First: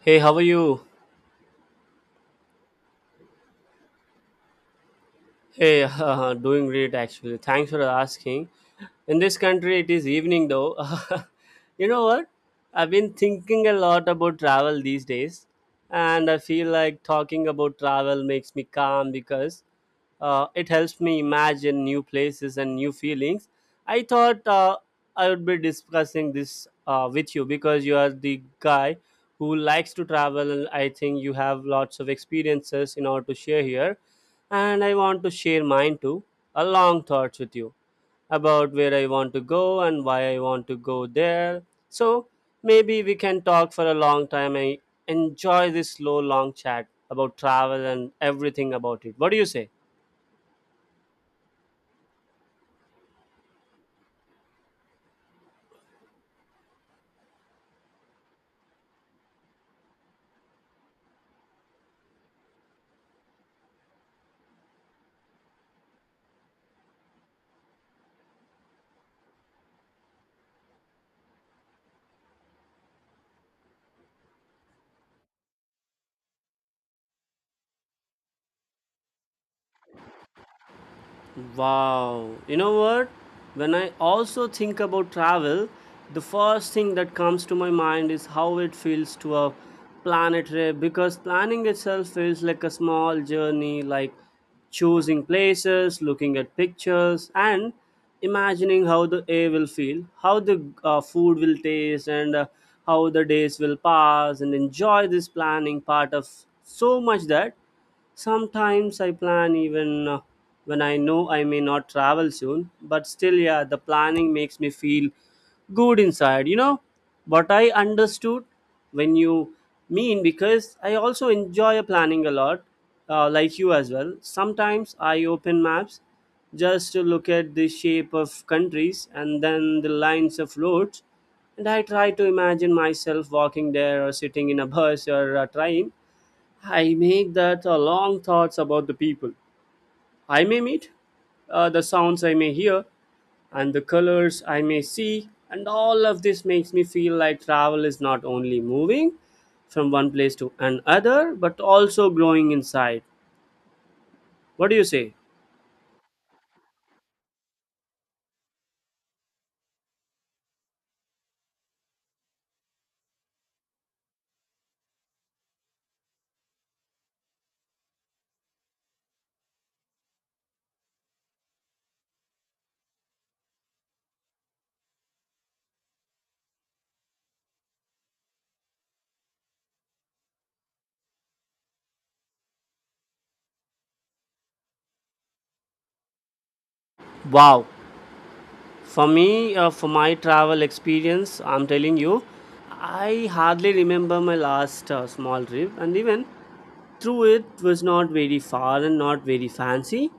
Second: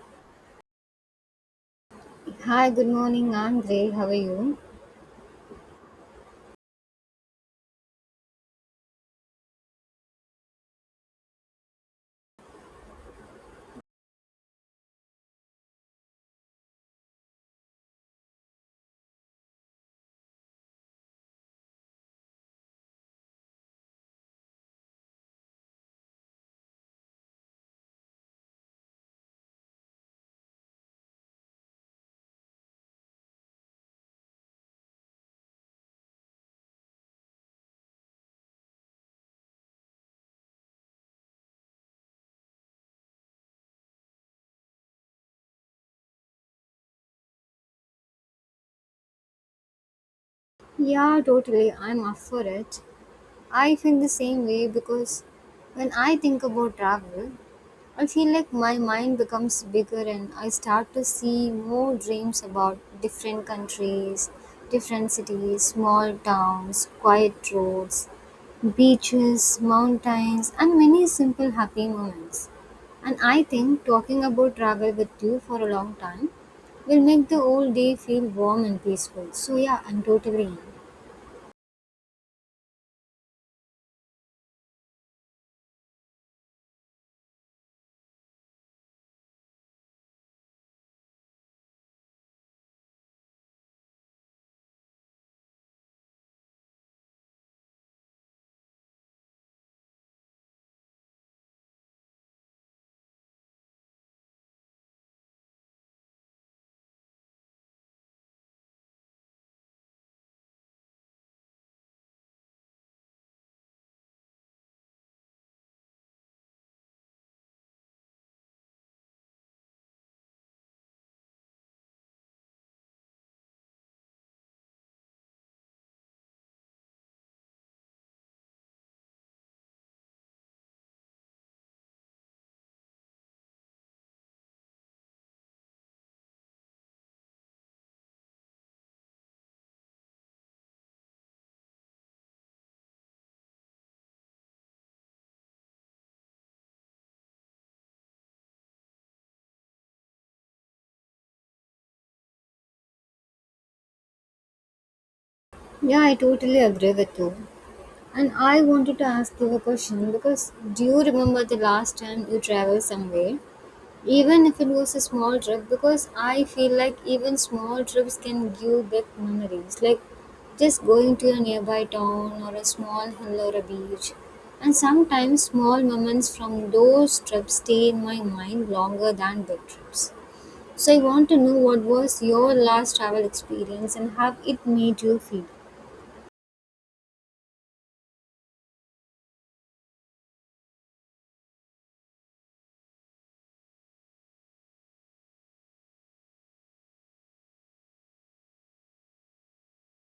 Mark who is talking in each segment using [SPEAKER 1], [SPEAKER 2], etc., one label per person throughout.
[SPEAKER 1] Hey, how are you?
[SPEAKER 2] Hi, good morning. I'm great. How are you?
[SPEAKER 1] Hey, doing great actually. Thanks for asking. In this country, it is evening though. You know what? I've been thinking a lot about travel these days, and I feel like talking about travel makes me calm because it helps me imagine new places and new feelings. I thought I would be discussing this with you because you are the guy who likes to travel. And I think you have lots of experiences in order to share here. And I want to share mine too. A long thoughts with you about where I want to go and why I want to go there. So maybe we can talk for a long time. I enjoy this slow, long chat about travel and everything about it. What do you say?
[SPEAKER 2] Yeah, totally. I'm up for it. I feel the same way because when I think about travel, I feel like my mind becomes bigger and I start to see more dreams about different countries, different cities, small towns, quiet roads, beaches, mountains, and many simple happy moments. And I think talking about travel with you for a long time will make the whole day feel warm and peaceful. So, yeah, I'm totally in.
[SPEAKER 1] Wow. You know what? When I also think about travel, the first thing that comes to my mind is how it feels to a planetary, because planning itself feels like a small journey, like choosing places, looking at pictures, and imagining how the air will feel, how the food will taste, and how the days will pass, and enjoy this planning part of so much that sometimes I plan even when I know I may not travel soon, but still, yeah, the planning makes me feel good inside. You know what I understood when you mean, because I also enjoy planning a lot, like you as well. Sometimes I open maps just to look at the shape of countries and then the lines of roads, and I try to imagine myself walking there or sitting in a bus or a train. I make that long thoughts about the people I may meet, the sounds I may hear, and the colors I may see, and all of this makes me feel like travel is not only moving from one place to another, but also growing inside. What do you say?
[SPEAKER 2] Yeah, I totally agree with you. And I wanted to ask you a question because do you remember the last time you traveled somewhere? Even if it was a small trip, because I feel like even small trips can give big memories. Like just going to a nearby town or a small hill or a beach. And sometimes small moments from those trips stay in my mind longer than big trips. So I want to know what was your last travel experience and how it made you feel.
[SPEAKER 1] Wow. For me, for my travel experience, I'm telling you, I hardly remember my last small trip, and even through it was not very far and not very fancy.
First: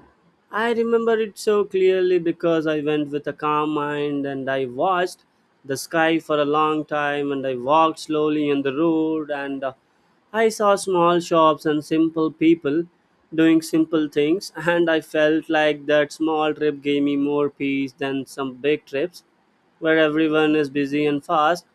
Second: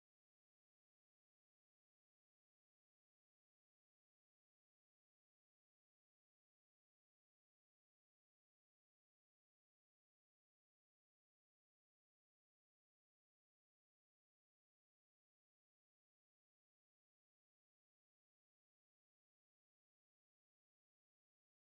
[SPEAKER 1] I remember it so clearly because I went with a calm mind, and I watched the sky for a long time, and I walked slowly on the road, and I saw small shops and simple people doing simple things, and I felt like that small trip gave me more peace than some big trips where everyone is busy and fast.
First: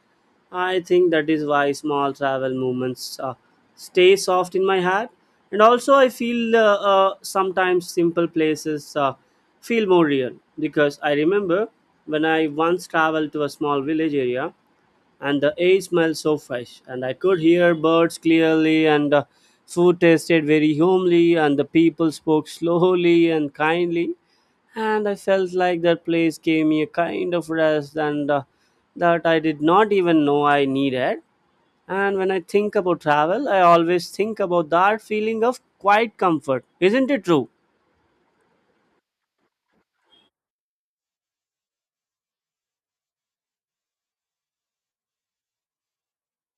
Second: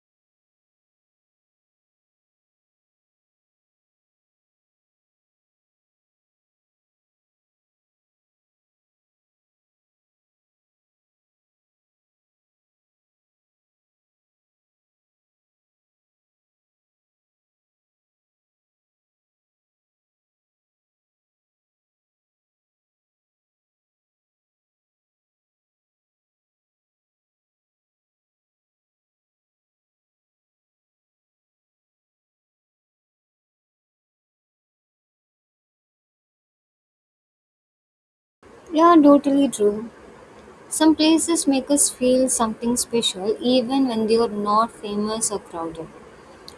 [SPEAKER 1] I think that is why small travel movements stay soft in my heart. And also, I feel sometimes simple places feel more real, because I remember when I once traveled to a small village area, and the air smelled so fresh, and I could hear birds clearly, and the food tasted very homely, and the people spoke slowly and kindly, and I felt like that place gave me a kind of rest and that I did not even know I needed. And when I think about travel, I always think about that feeling of quiet comfort. Isn't it true?
[SPEAKER 2] Yeah, totally true. Some places make us feel something special even when they are not famous or crowded.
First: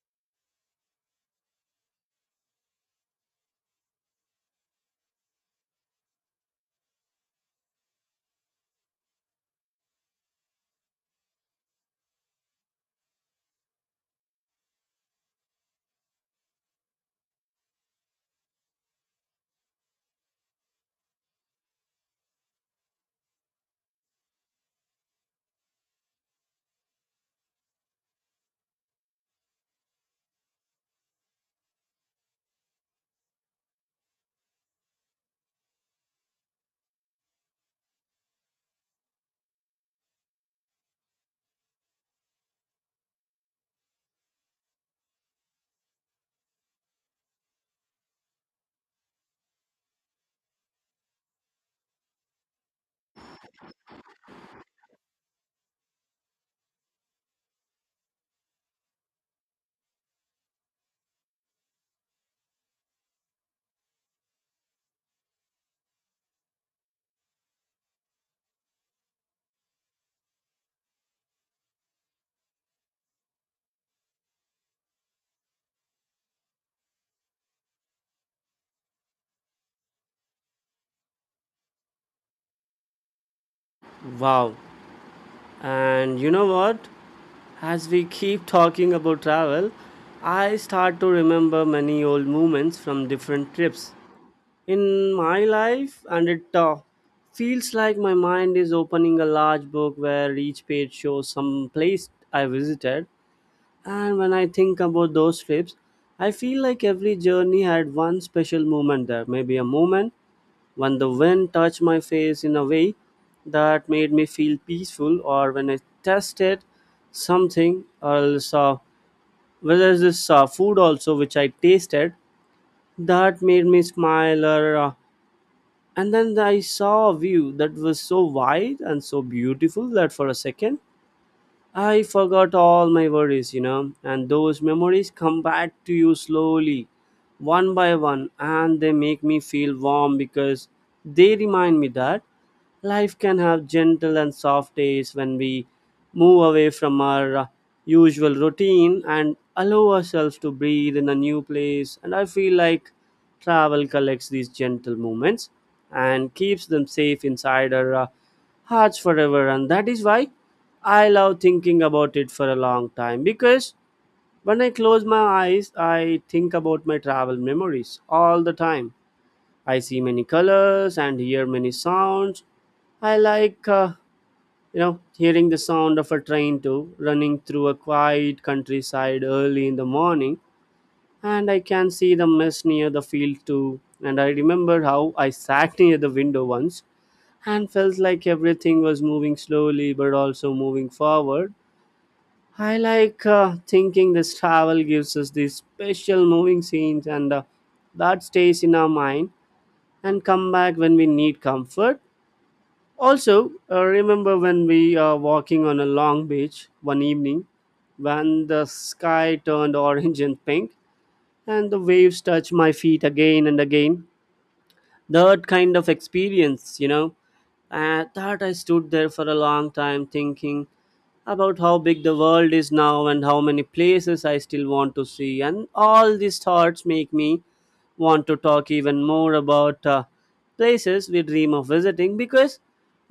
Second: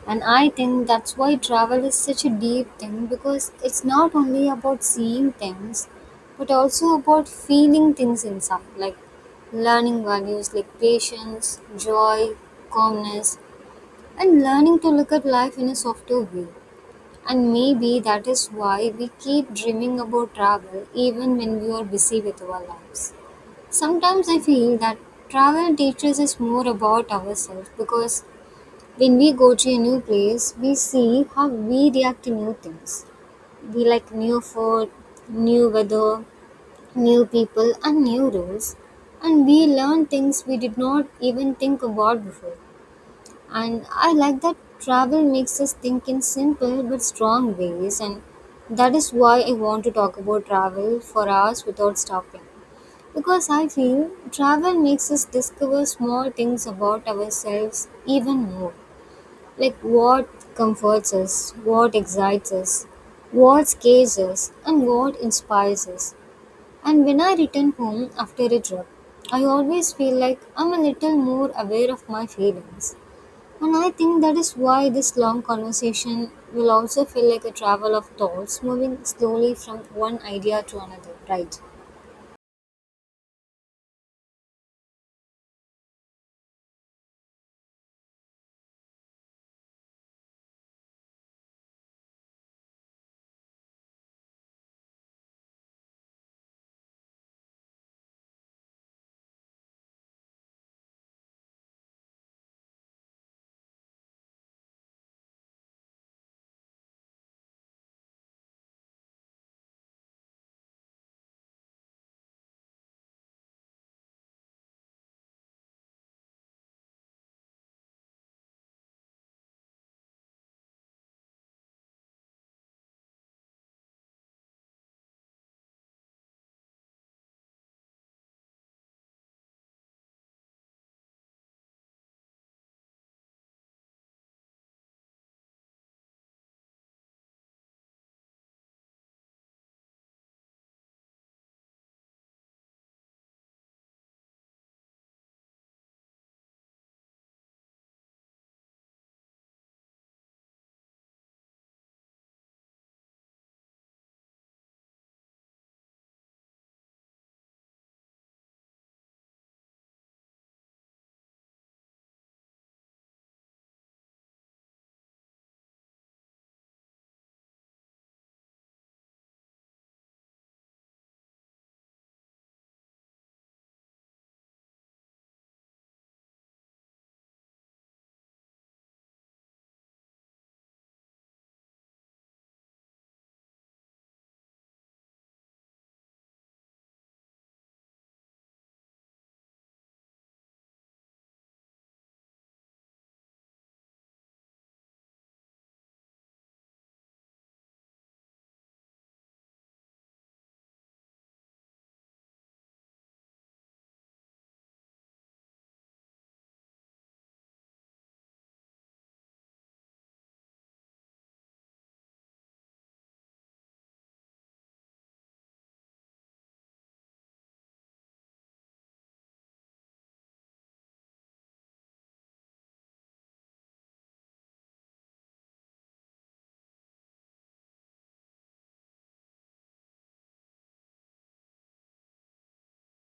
[SPEAKER 2] And I think that's why travel is such a deep thing because it's not only about seeing things but also about feeling things inside, like learning values like patience, joy, calmness, and learning to look at life in a softer way. And maybe that is why we keep dreaming about travel even when we are busy with our lives. Sometimes I feel that travel teaches us more about ourselves because when we go to a new place, we see how we react to new things. We like new food, new weather, new people, and new rules. And we learn things we did not even think about before. And I like that travel makes us think in simple but strong ways. And that is why I want to talk about travel for hours without stopping. Because I feel travel makes us discover small things about ourselves even more. Like what comforts us, what excites us, what scares us, and what inspires us. And when I return home after a trip, I always feel like I'm a little more aware of my feelings. And I think that is why this long conversation will also feel like a travel of thoughts moving slowly from one idea to another, right?
[SPEAKER 1] Wow, and you know what? As we keep talking about travel, I start to remember many old moments from different trips in my life, and it feels like my mind is opening a large book where each page shows some place I visited. And when I think about those trips, I feel like every journey had one special moment there, maybe a moment when the wind touched my face in a way that made me feel peaceful, or when I tasted something else, whether it's this food also which I tasted, that made me smile. Or, and then I saw a view that was so wide and so beautiful that for a second I forgot all my worries, you know, and those memories come back to you slowly, one by one, and they make me feel warm, because they remind me that life can have gentle and soft days when we move away from our usual routine and allow ourselves to breathe in a new place. And I feel like travel collects these gentle moments and keeps them safe inside our hearts forever, and that is why I love thinking about it for a long time, because when I close my eyes, I think about my travel memories all the time. I see many colors and hear many sounds. I like, hearing the sound of a train too, running through a quiet countryside early in the morning. And I can see the mist near the field too. And I remember how I sat near the window once and felt like everything was moving slowly but also moving forward. I like thinking this travel gives us these special moving scenes and that stays in our mind and come back when we need comfort. Also, remember when we are walking on a long beach one evening, when the sky turned orange and pink, and the waves touched my feet again and again, that kind of experience, and that I stood there for a long time thinking about how big the world is now and how many places I still want to see. And all these thoughts make me want to talk even more about places we dream of visiting, because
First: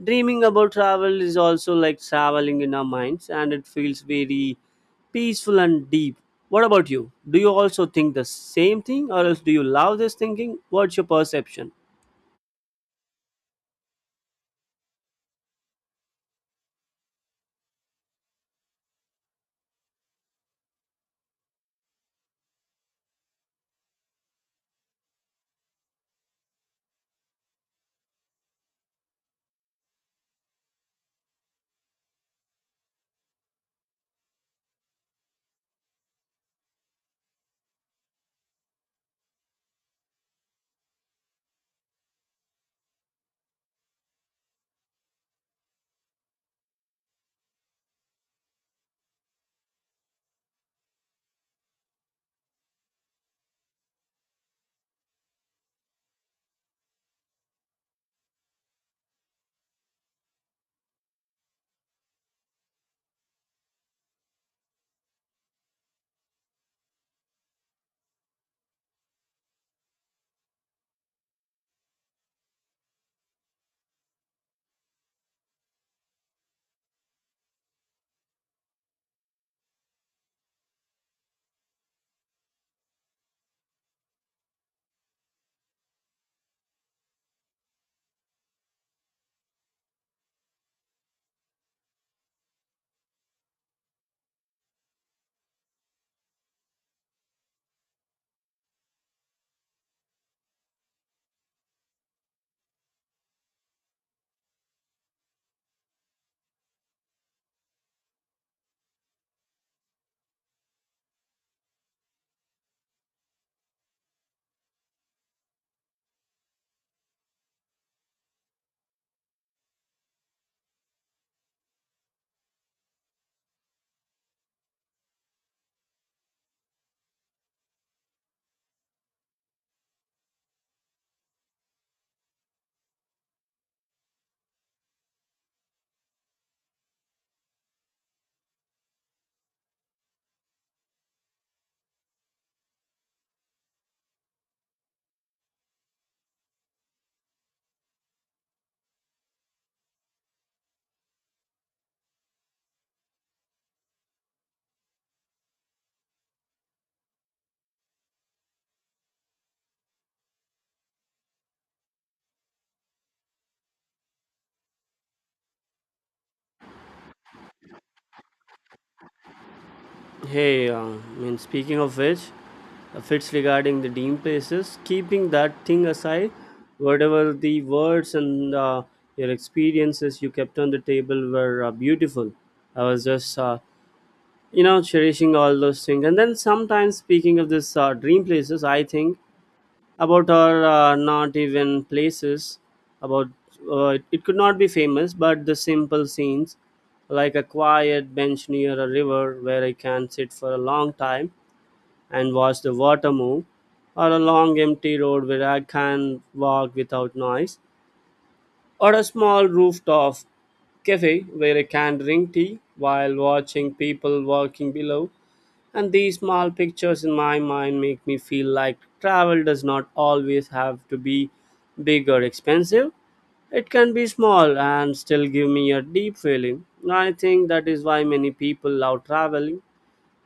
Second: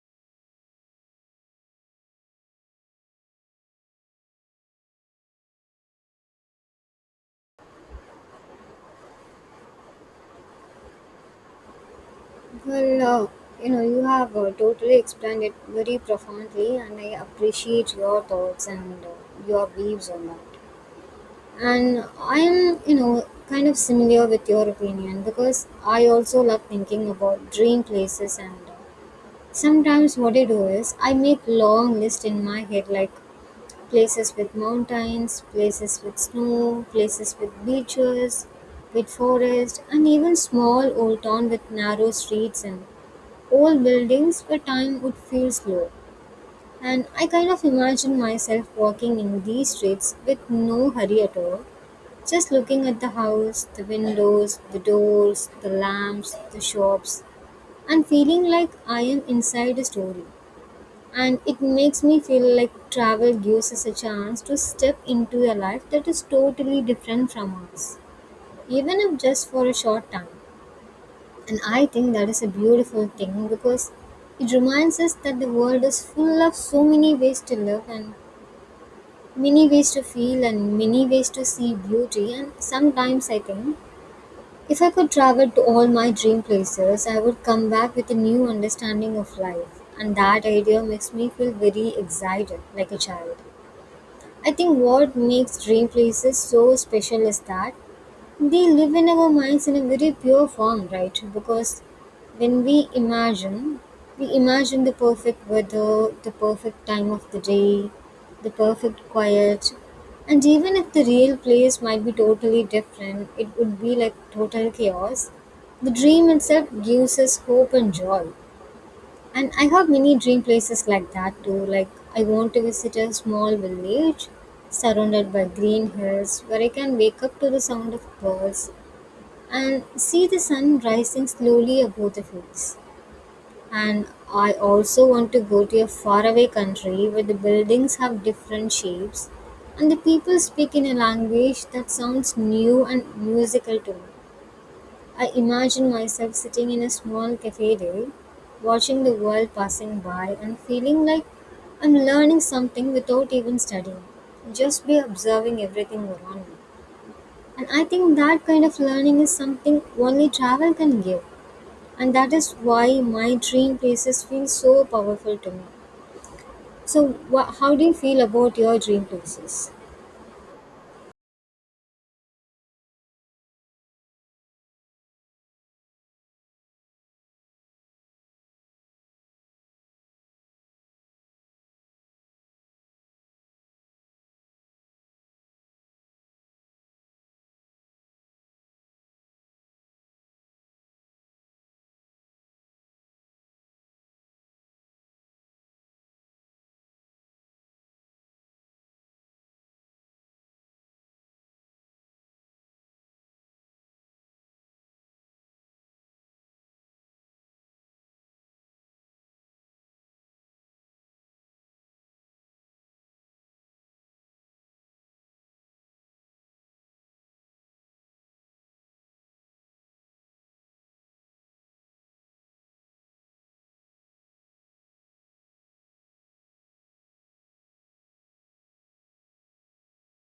[SPEAKER 1] dreaming about travel is also like traveling in our minds, and it feels very peaceful and deep. What about you? Do you also think the same thing, or else do you love this thinking? What's your perception?
[SPEAKER 2] Well, you know, you have totally explained it very profoundly, and I appreciate your thoughts and your views on that. And I am, you know, kind of similar with your opinion because I also love thinking about dream places. And sometimes what I do is I make long list in my head, like places with mountains, places with snow, places with beaches, with forest, and even small old town with narrow streets and old buildings where time would feel slow. And I kind of imagine myself walking in these streets with no hurry at all, just looking at the house, the windows, the doors, the lamps, the shops, and feeling like I am inside a story and it makes me feel like travel gives us a chance to step into a life that is totally different from ours, even if just for a short time. And I think that is a beautiful thing because it reminds us that the world is full of so many ways to live and many ways to feel and many ways to see beauty. And sometimes I think if I could travel to all my dream places, I would come back with a new understanding of life. And that idea makes me feel very excited, like a child. I think what makes dream places so special is that they live in our minds in a very pure form, right? Because when we imagine the perfect weather, the perfect time of the day, the perfect quiet. And even if the real place might be totally different, it would be like total chaos. The dream itself gives us hope and joy. And I have many dream places like that too. Like I want to visit a small village surrounded by green hills where I can wake up to the sound of birds and see the sun rising slowly above the fields. And I also want to go to a faraway country where the buildings have different shapes and the people speak in a language that sounds new and musical to me. I imagine myself sitting in a small cathedral, watching the world passing by and feeling like I'm learning something without even studying, just by observing everything around me. And I think that kind of learning is something only travel can give. And that is why my dream places feel so powerful to me. So, wha how do you feel about your dream places?
[SPEAKER 1] Hey, I mean, speaking of which, if it's regarding the dean places, keeping that thing aside, whatever the words and your experiences you kept on the table were beautiful. I was just cherishing all those things. And then sometimes, speaking of this dream places, I think about our not even places, about it could not be famous, but the simple scenes, like a quiet bench near a river where I can sit for a long time and watch the water move, or a long empty road where I can walk without noise, or a small rooftop cafe where I can drink tea while watching people walking below. And these small pictures in my mind make me feel like travel does not always have to be big or expensive. It can be small and still give me a deep feeling. I think that is why many people love traveling,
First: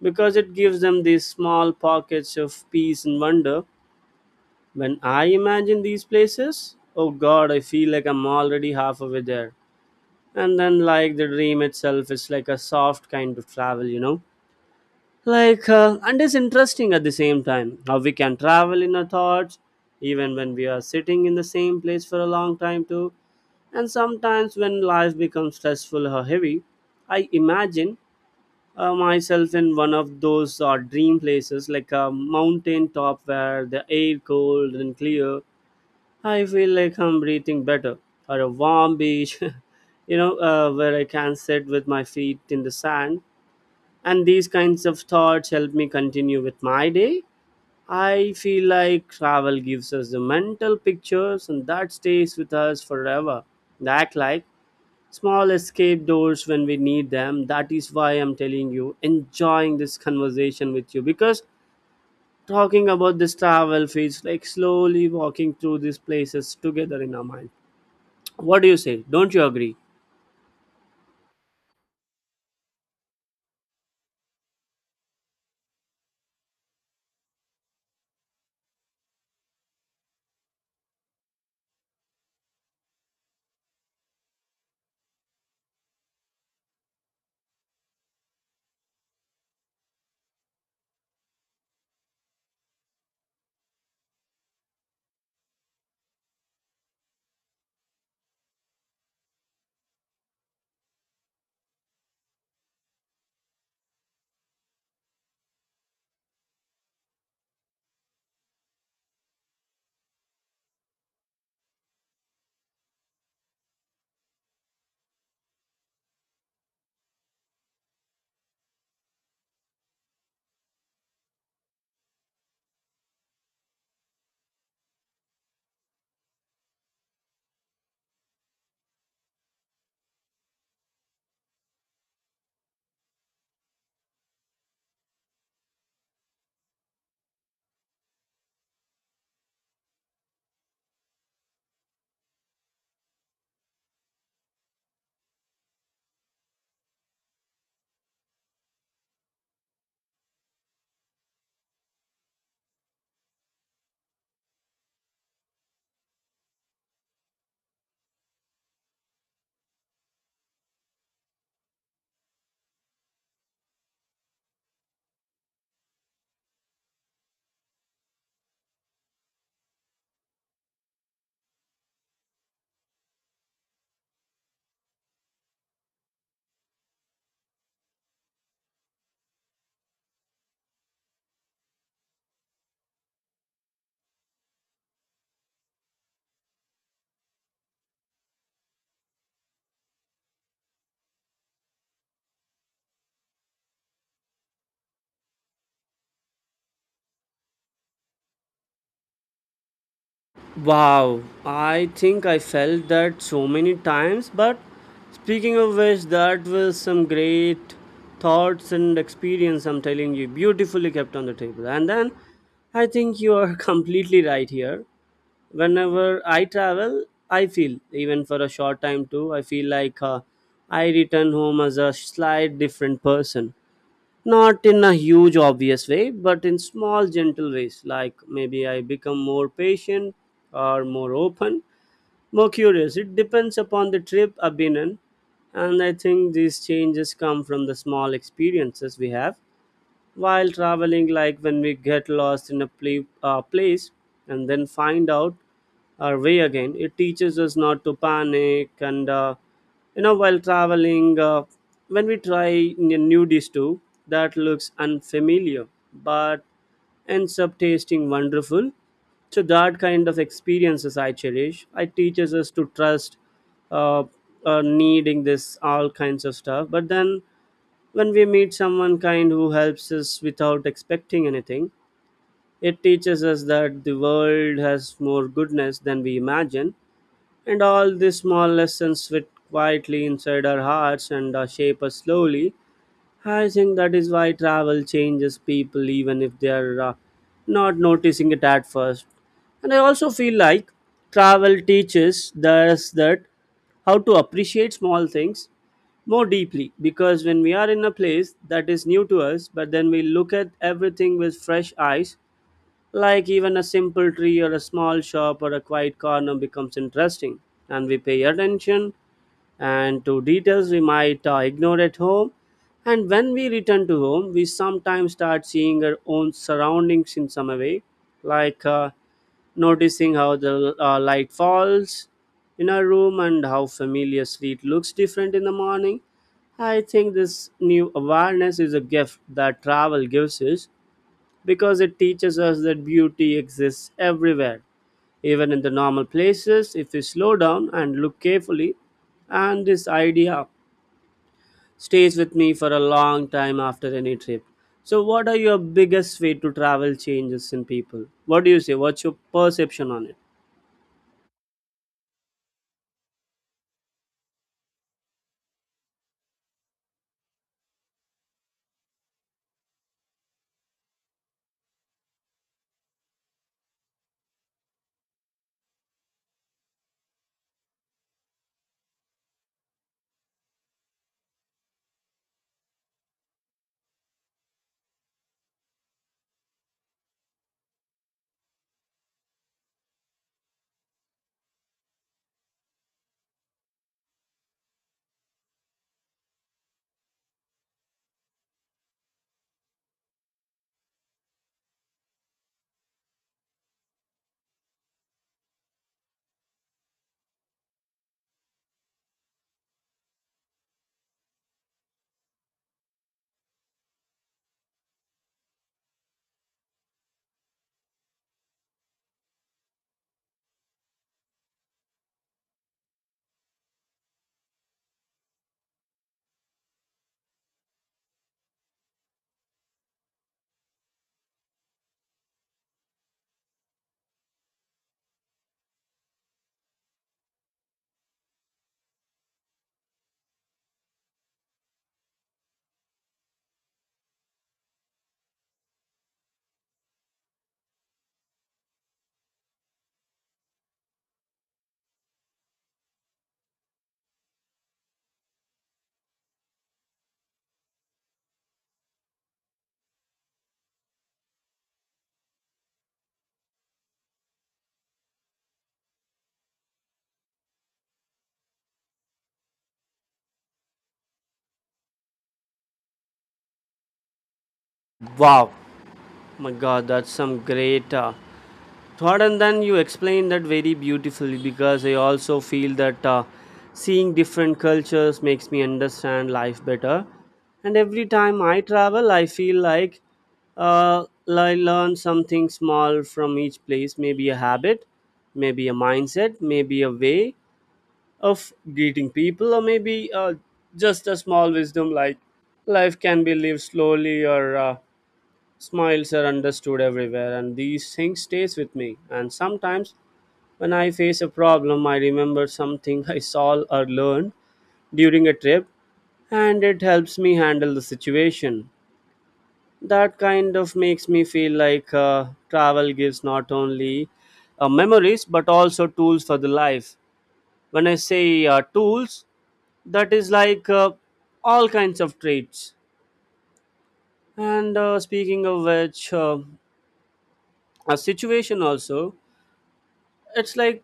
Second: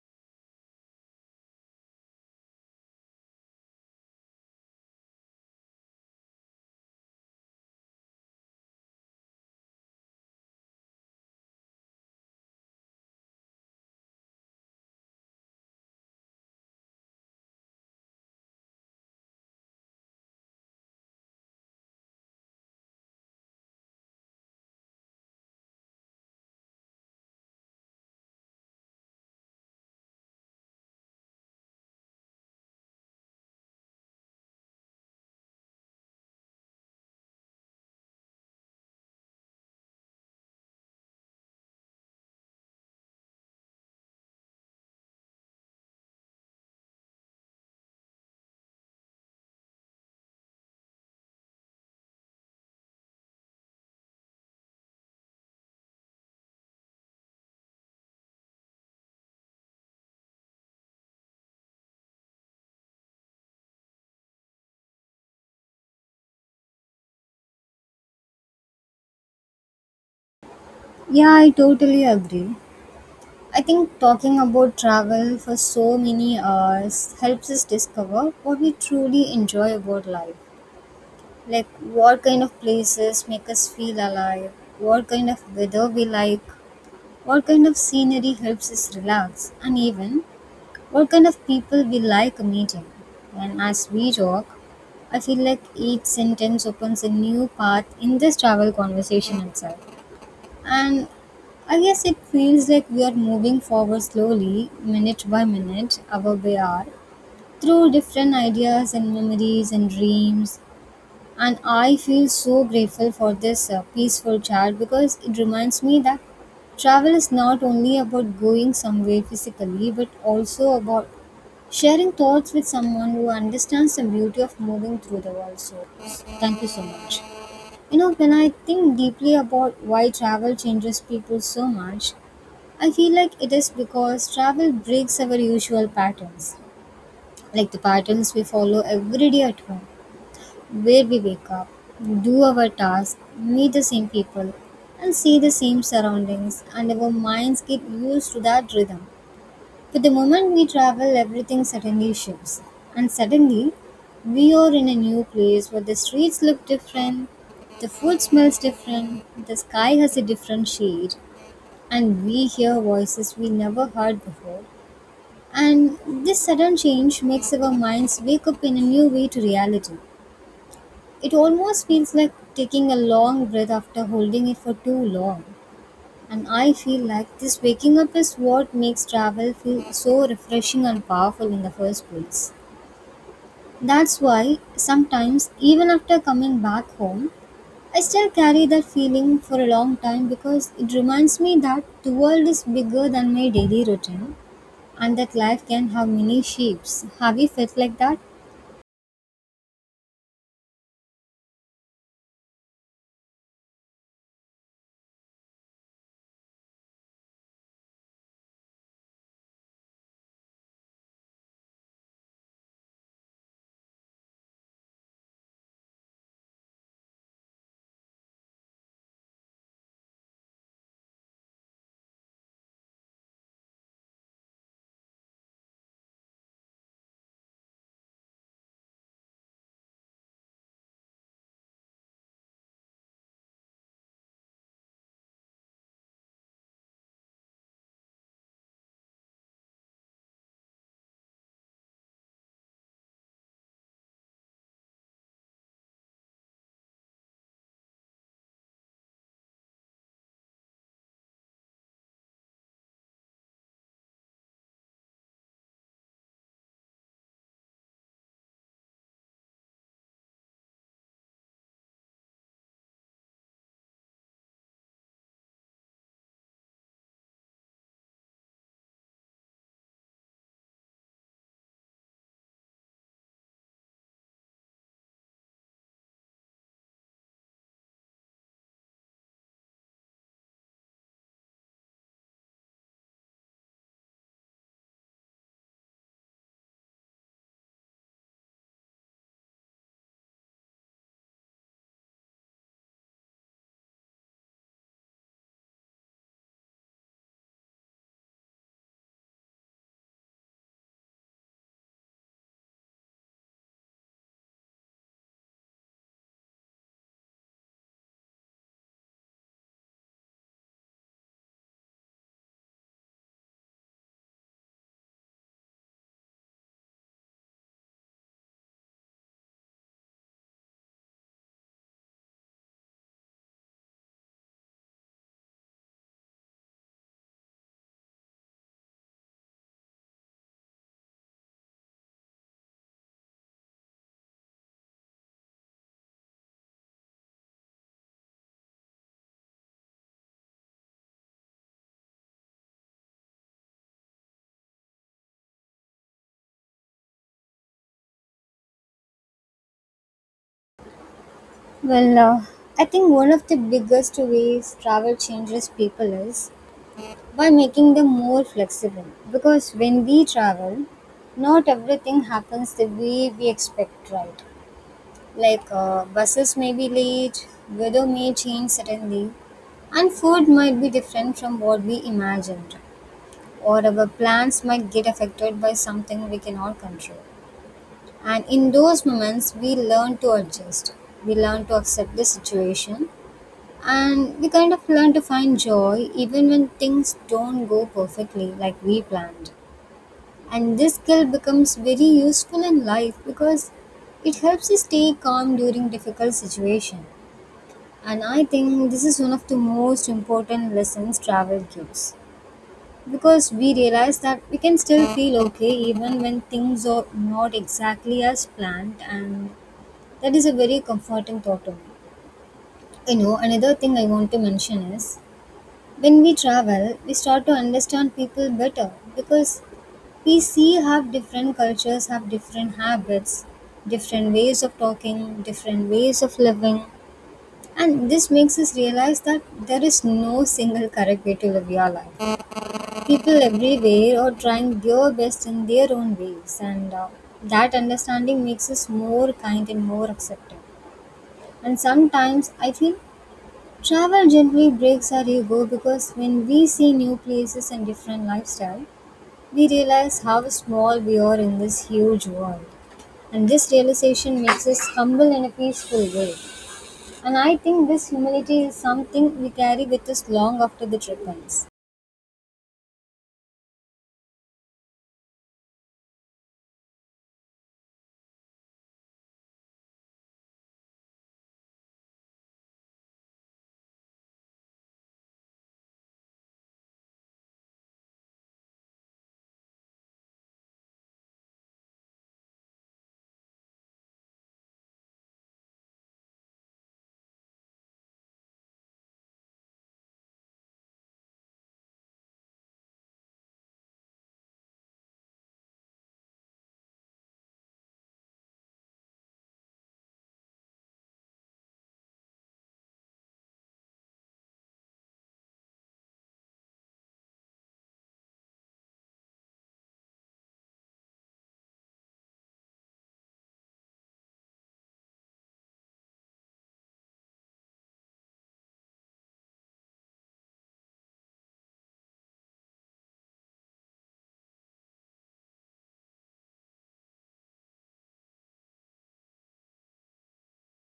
[SPEAKER 1] because it gives them these small pockets of peace and wonder. When I imagine these places, oh god, I feel like I'm already half over there. And then, like, the dream itself is like a soft kind of travel, you know? Like, and it's interesting at the same time how we can travel in our thoughts, even when we are sitting in the same place for a long time, too. And sometimes, when life becomes stressful or heavy, I imagine myself in one of those dream places, like a mountain top where the air cold and clear, I feel like I'm breathing better, or a warm beach, where I can sit with my feet in the sand. And these kinds of thoughts help me continue with my day. I feel like travel gives us the mental pictures, and that stays with us forever. That, like, small escape doors when we need them. That is why I'm telling you, enjoying this conversation with you, because talking about this travel feels like slowly walking through these places together in our mind. What do you say? Don't you agree?
[SPEAKER 2] Yeah, I totally agree. I think talking about travel for so many hours helps us discover what we truly enjoy about life. Like what kind of places make us feel alive, what kind of weather we like, what kind of scenery helps us relax, and even what kind of people we like meeting. And as we talk, I feel like each sentence opens a new path in this travel conversation itself. And I guess it feels like we are moving forward slowly, minute by minute, hour by hour, through different ideas and memories and dreams. And I feel so grateful for this peaceful chat because it reminds me that travel is not only about going somewhere physically but also about sharing thoughts with someone who understands the beauty of moving through the world. So, thank you so much. You know, when I think deeply about why travel changes people so much, I feel like it is because travel breaks our usual patterns, like the patterns we follow every day at home, where we wake up, do our tasks, meet the same people, and see the same surroundings, and our minds get used to that rhythm. But the moment we travel, everything suddenly shifts. And suddenly, we are in a new place where the streets look different, the food smells different, the sky has a different shade, and we hear voices we never heard before. And this sudden change makes our minds wake up in a new way to reality. It almost feels like taking a long breath after holding it for too long. And I feel like this waking up is what makes travel feel so refreshing and powerful in the first place. That's why sometimes, even after coming back home, I still carry that feeling for a long time because it reminds me that the world is bigger than my daily routine and that life can have many shapes. Have you felt like that?
[SPEAKER 1] Wow, I think I felt that so many times, but speaking of which, that was some great thoughts and experience, I'm telling you, beautifully kept on the table. And then I think you are completely right here. Whenever I travel, I feel, even for a short time too, I feel like I return home as a slight different person. Not in a huge obvious way but in small gentle ways, like maybe I become more patient or more open, more curious. It depends upon the trip I've been in. And I think these changes come from the small experiences we have while traveling, like when we get lost in a place and then find out our way again. It teaches us not to panic. And while traveling, when we try new dish too that looks unfamiliar but ends up tasting wonderful. So that kind of experiences I cherish. It teaches us to trust, uh, needing this all kinds of stuff. But then when we meet someone kind who helps us without expecting anything, it teaches us that the world has more goodness than we imagine, and all these small lessons fit quietly inside our hearts and shape us slowly. I think that is why travel changes people even if they are not noticing it at first. And I also feel like travel teaches us that how to appreciate small things more deeply, because when we are in a place that is new to us, but then we look at everything with fresh eyes, like even a simple tree or a small shop or a quiet corner becomes interesting, and we pay attention and to details we might ignore at home. And when we return to home, we sometimes start seeing our own surroundings in some way, like noticing how the light falls in our room and how familiar street looks different in the morning. I think this new awareness is a gift that travel gives us, because it teaches us that beauty exists everywhere, even in the normal places, if we slow down and look carefully. And this idea stays with me for a long time after any trip. So, what are your biggest way to travel changes in people? What do you say? What's your perception on it?
[SPEAKER 2] Well, I think one of the biggest ways travel changes people is by making them more flexible. Because when we travel, not everything happens the way we expect, right? Like buses may be late, weather may change suddenly, and food might be different from what we imagined, or our plans might get affected by something we cannot control. And in those moments, we learn to adjust, we learn to accept the situation and we kind of learn to find joy even when things don't go perfectly like we planned. And this skill becomes very useful in life because it helps us stay calm during difficult situations. And I think this is one of the most important lessons travel gives. Because we realize that we can still feel okay even when things are not exactly as planned, and that is a very comforting thought to me. You know, another thing I want to mention is when we travel, we start to understand people better because we see have different cultures, have different habits, different ways of talking, different ways of living. And this makes us realize that there is no single correct way to live your life. People everywhere are trying their best in their own ways, and that understanding makes us more kind and more accepting. And sometimes I feel travel generally breaks our ego because when we see new places and different lifestyle, we realize how small we are in this huge world. And this realization makes us humble in a peaceful way. And I think this humility is something we carry with us long after the trip ends.
[SPEAKER 1] Wow, my God, that's some great thought. And then you explained that very beautifully, because I also feel that seeing different cultures makes me understand life better. And every time I travel, I feel like I learn something small from each place, maybe a habit, maybe a mindset, maybe a way of greeting people, or maybe just a small wisdom, like life can be lived slowly, or smiles are understood everywhere, and these things stays with me. And sometimes, when I face a problem, I remember something I saw or learned during a trip, and it helps me handle the situation. That kind of makes me feel like travel gives not only memories but also tools for the life. When I say tools, that is like all kinds of traits. And speaking of which, a situation also. It's like,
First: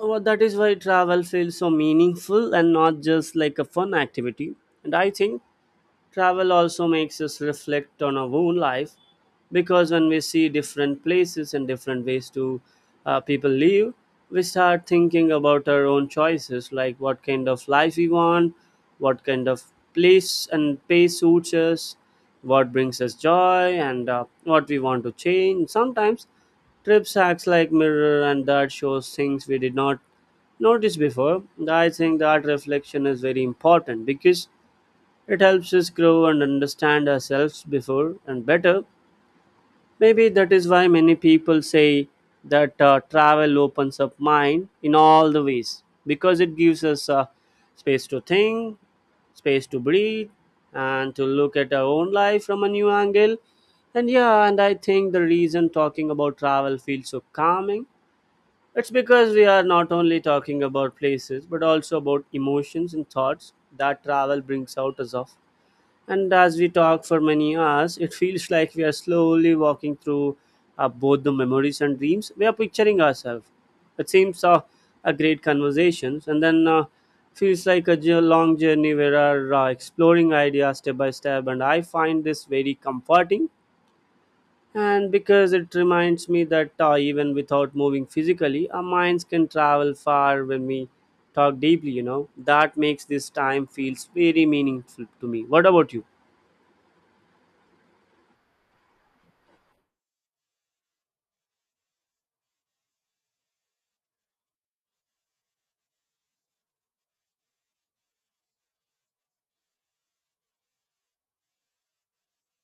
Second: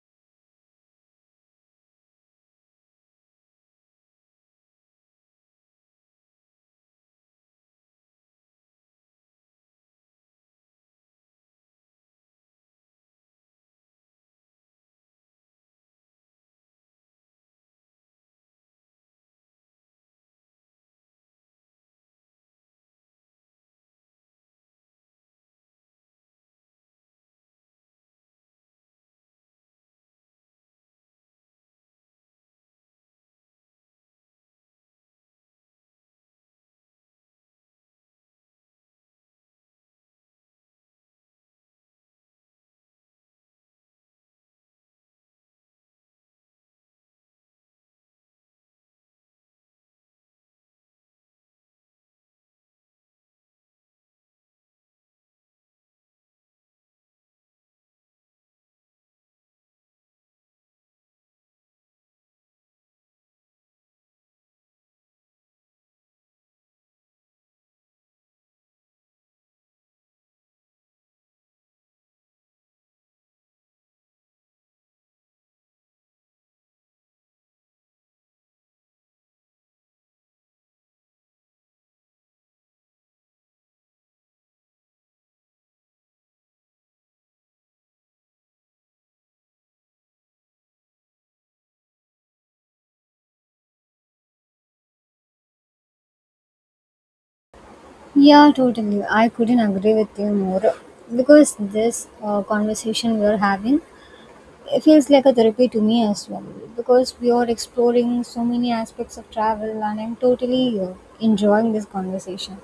[SPEAKER 1] well, that is why travel feels so meaningful and not just like a fun activity. And I think travel also makes us reflect on our own life, because when we see different places and different ways to people live, we start thinking about our own choices, like what kind of life we want, what kind of place and pace suits us, what brings us joy, and what we want to change. Sometimes trips acts like mirror, and that shows things we did not notice before. I think that reflection is very important, because it helps us grow and understand ourselves before and better. Maybe that is why many people say that travel opens up mind in all the ways, because it gives us space to think, space to breathe, and to look at our own life from a new angle. And yeah, and I think the reason talking about travel feels so calming, it's because we are not only talking about places but also about emotions and thoughts that travel brings out us of. And as we talk for many hours, it feels like we are slowly walking through both the memories and dreams we are picturing ourselves. It seems a great conversations, and then feels like a long journey where we are exploring ideas step by step. And I find this very comforting, and because it reminds me that even without moving physically, our minds can travel far when we talk deeply. You know that makes this time feels very meaningful to me. What about you?
[SPEAKER 2] Yeah, totally. I couldn't agree with you more because this conversation we're having, it feels like a therapy to me as well because we are exploring so many aspects of travel and I'm totally enjoying this conversation.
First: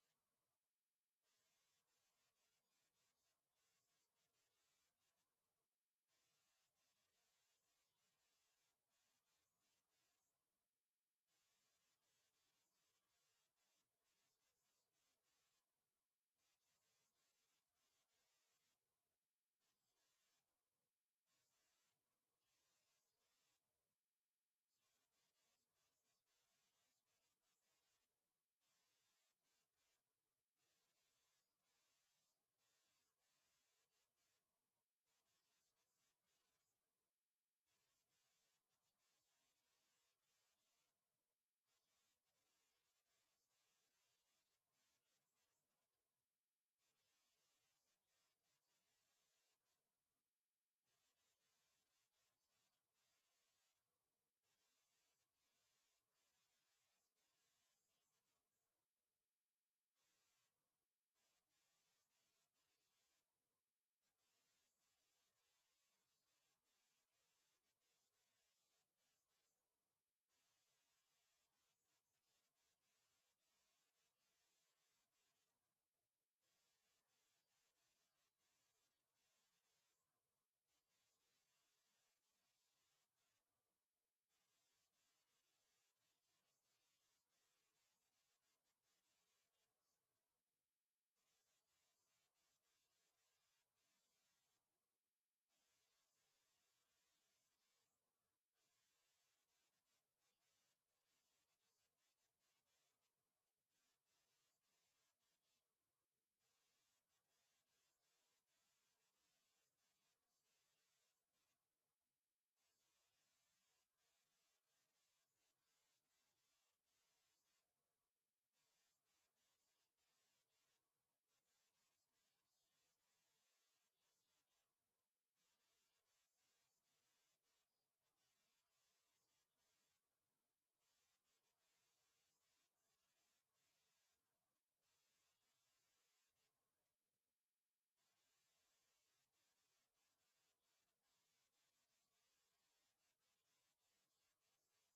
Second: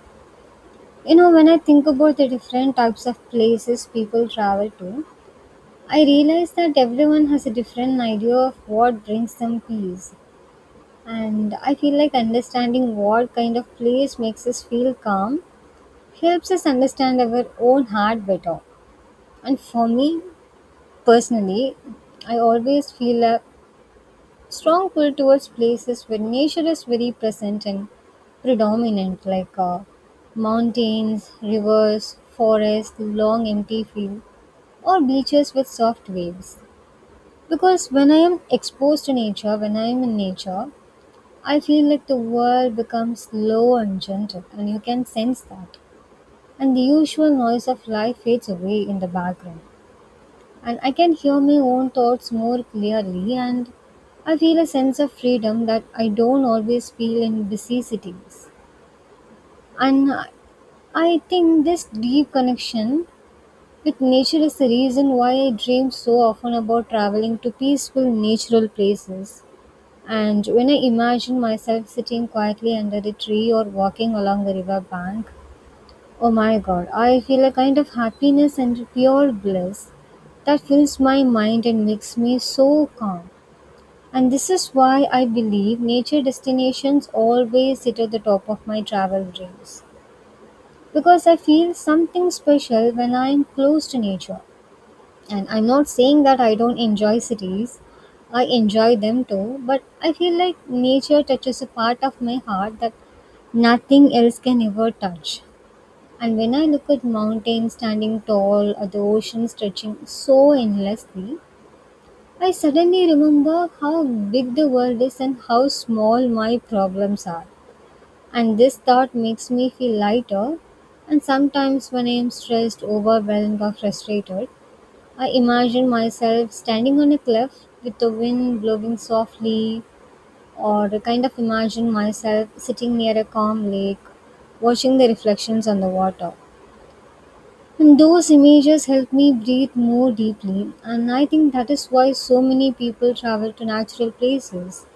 [SPEAKER 2] You know, when I think about the different types of places people travel to, I realize that everyone has a different idea of what brings them peace. And I feel like understanding what kind of place makes us feel calm helps us understand our own heart better. And for me personally, I always feel a strong pull towards places where nature is very present and predominant, like mountains, rivers, forests, long empty fields, or beaches with soft waves. Because when I am exposed to nature, when I am in nature, I feel like the world becomes slow and gentle, and you can sense that. And the usual noise of life fades away in the background and I can hear my own thoughts more clearly and I feel a sense of freedom that I don't always feel in busy cities. And I think this deep connection with nature is the reason why I dream so often about traveling to peaceful natural places. And when I imagine myself sitting quietly under a tree or walking along a river bank, oh my god, I feel a kind of happiness and pure bliss that fills my mind and makes me so calm. And this is why I believe nature destinations always sit at the top of my travel dreams. Because I feel something special when I am close to nature. And I'm not saying that I don't enjoy cities, I enjoy them too, but I feel like nature touches a part of my heart that nothing else can ever touch. And when I look at mountains standing tall, or the ocean stretching so endlessly, I suddenly remember how big the world is and how small my problems are. And this thought makes me feel lighter. And sometimes, when I am stressed, overwhelmed, or frustrated, I imagine myself standing on a cliff with the wind blowing softly, or I kind of imagine myself sitting near a calm lake, watching the reflections on the water. And those images help me breathe more deeply. And I think that is why so many people travel to natural places.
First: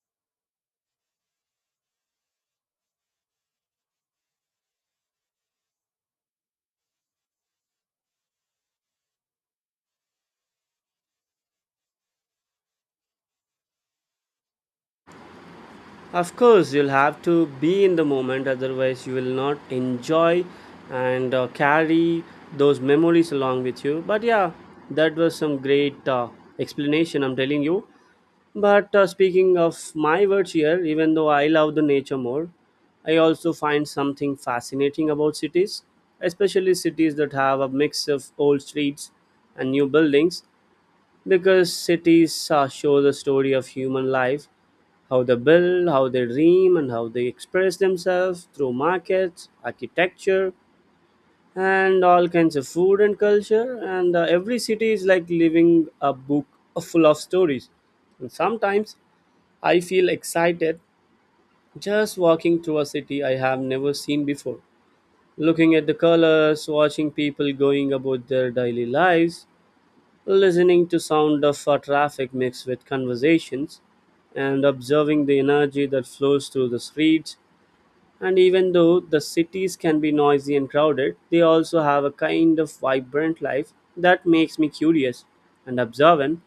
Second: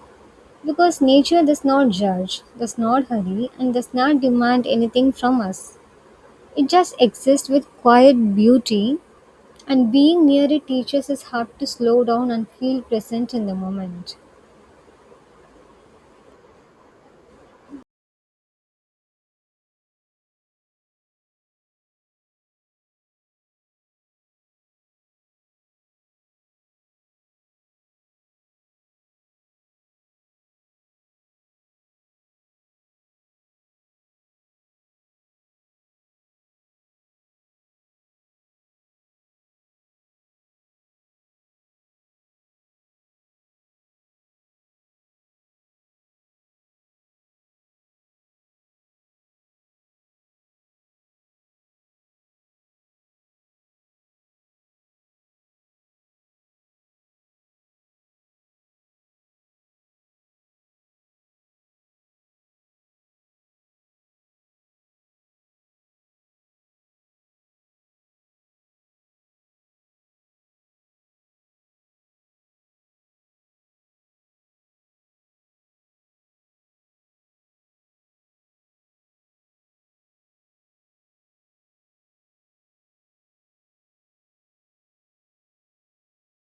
[SPEAKER 2] Because nature does not judge, does not hurry, and does not demand anything from us. It just exists with quiet beauty, and being near it teaches us how to slow down and feel present in the moment.
[SPEAKER 1] Of course, you'll have to be in the moment, otherwise, you will not enjoy and carry those memories along with you. But yeah, that was some great explanation, I'm telling you. But speaking of my words here, even though I love the nature more, I also find something fascinating about cities, especially cities that have a mix of old streets and new buildings, because cities show the story of human life, how they build, how they dream, and how they express themselves through markets, architecture, and all kinds of food and culture. And every city is like living a book full of stories. And sometimes I feel excited just walking through a city I have never seen before, looking at the colors, watching people going about their daily lives, listening to sound of traffic mixed with conversations, and observing the energy that flows through the streets. And even though the cities can be noisy and crowded, they also have a kind of vibrant life that makes me curious and observant.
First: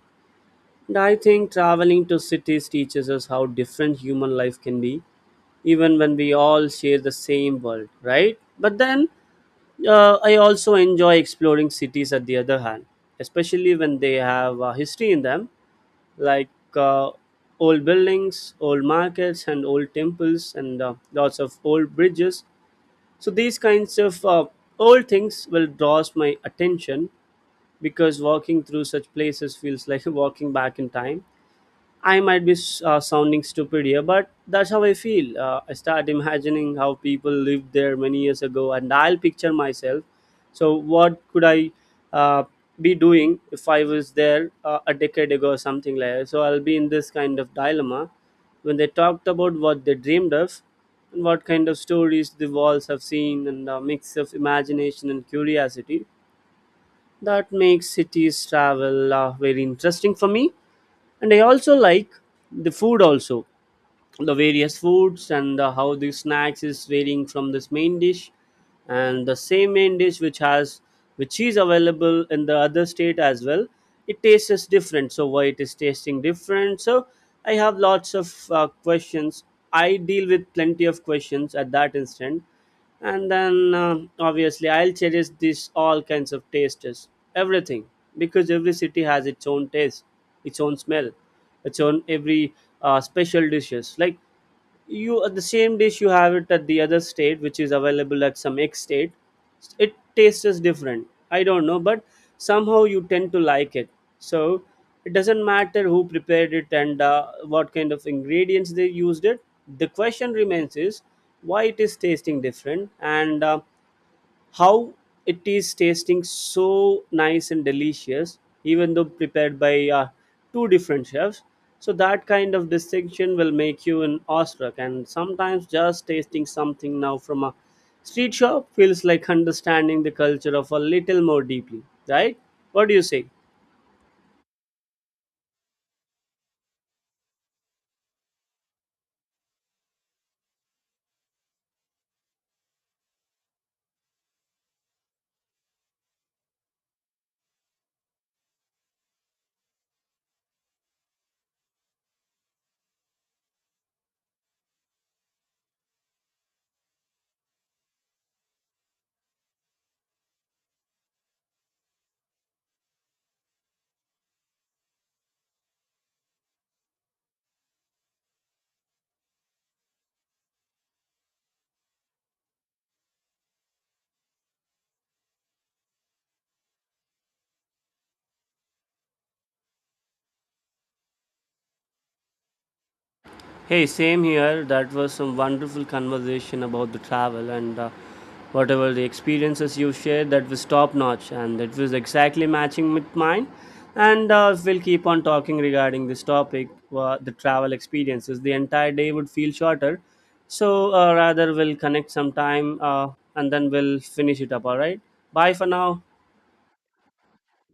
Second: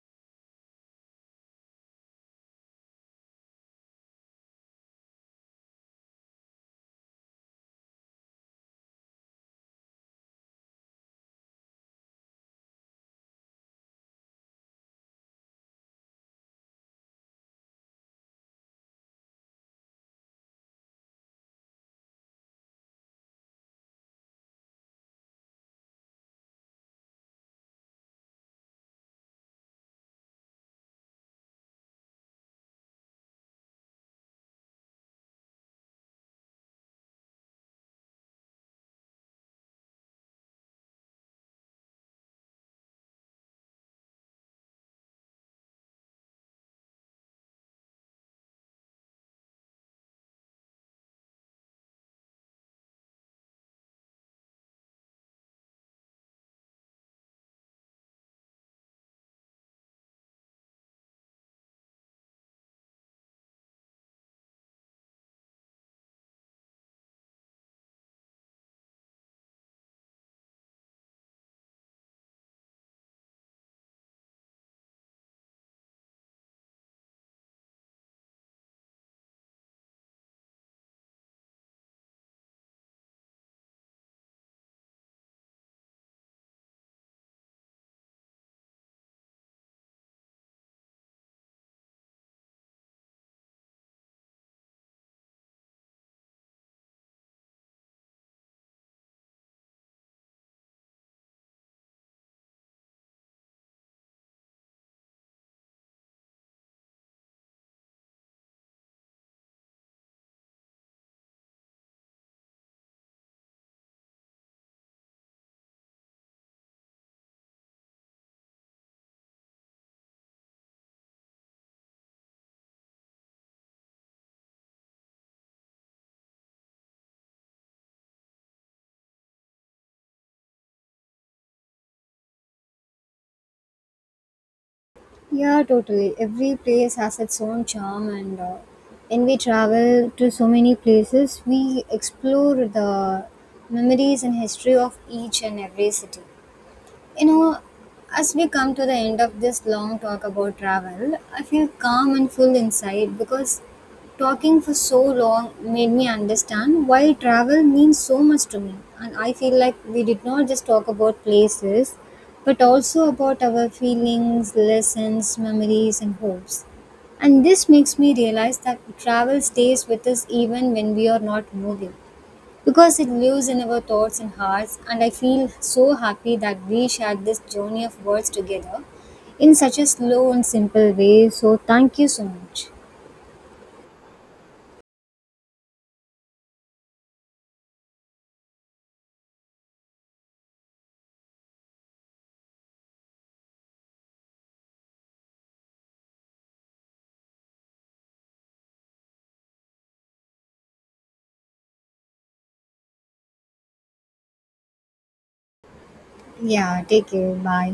[SPEAKER 1] And I think traveling to cities teaches us how different human life can be even when we all share the same world, right? But then I also enjoy exploring cities at the other hand, especially when they have history in them, like, uh, old buildings, old markets, and old temples, and lots of old bridges. So, these kinds of old things will draws my attention, because walking through such places feels like walking back in time. I might be sounding stupid here, but that's how I feel. I start imagining how people lived there many years ago, and I'll picture myself. So, what could I uh, be doing if I was there a decade ago or something like that? So, I'll be in this kind of dilemma when they talked about what they dreamed of and what kind of stories the walls have seen, and a mix of imagination and curiosity that makes cities travel very interesting for me. And I also like the food also, the various foods, and how the snacks is varying from this main dish, and the same main dish which has which is available in the other state as well, it tastes different. So why it is tasting different? So I have lots of questions. I deal with plenty of questions at that instant. And then obviously I'll cherish these all kinds of tastes, everything, because every city has its own taste, its own smell, its own every special dishes. Like, you the same dish you have it at the other state which is available at some x state, it tastes just different. I don't know, but somehow you tend to like it. So, it doesn't matter who prepared it and what kind of ingredients they used it. The question remains is why it is tasting different, and how it is tasting so nice and delicious, even though prepared by two different chefs. So that kind of distinction will make you an awestruck. And sometimes just tasting something now from a street shop feels like understanding the culture of a little more deeply, right? What do you say?
[SPEAKER 2] Yeah, totally. Every place has its own charm, and when we travel to so many places, we explore the memories and history of each and every city. You know, as we come to the end of this long talk about travel, I feel calm and full inside because talking for so long made me understand why travel means so much to me. And I feel like we did not just talk about places, but also about our feelings, lessons, memories, and hopes. And this makes me realize that travel stays with us even when we are not moving because it lives in our thoughts and hearts and I feel so happy that we shared this journey of words together in such a slow and simple way. So thank you so much.
[SPEAKER 1] Hey, same here. That was some wonderful conversation about the travel and whatever the experiences you shared. That was top notch, and it was exactly matching with mine. And we'll keep on talking regarding this topic, the travel experiences. The entire day would feel shorter, so rather we'll connect sometime and then we'll finish it up. All right. Bye for now.
[SPEAKER 2] Yeah, take care. Bye.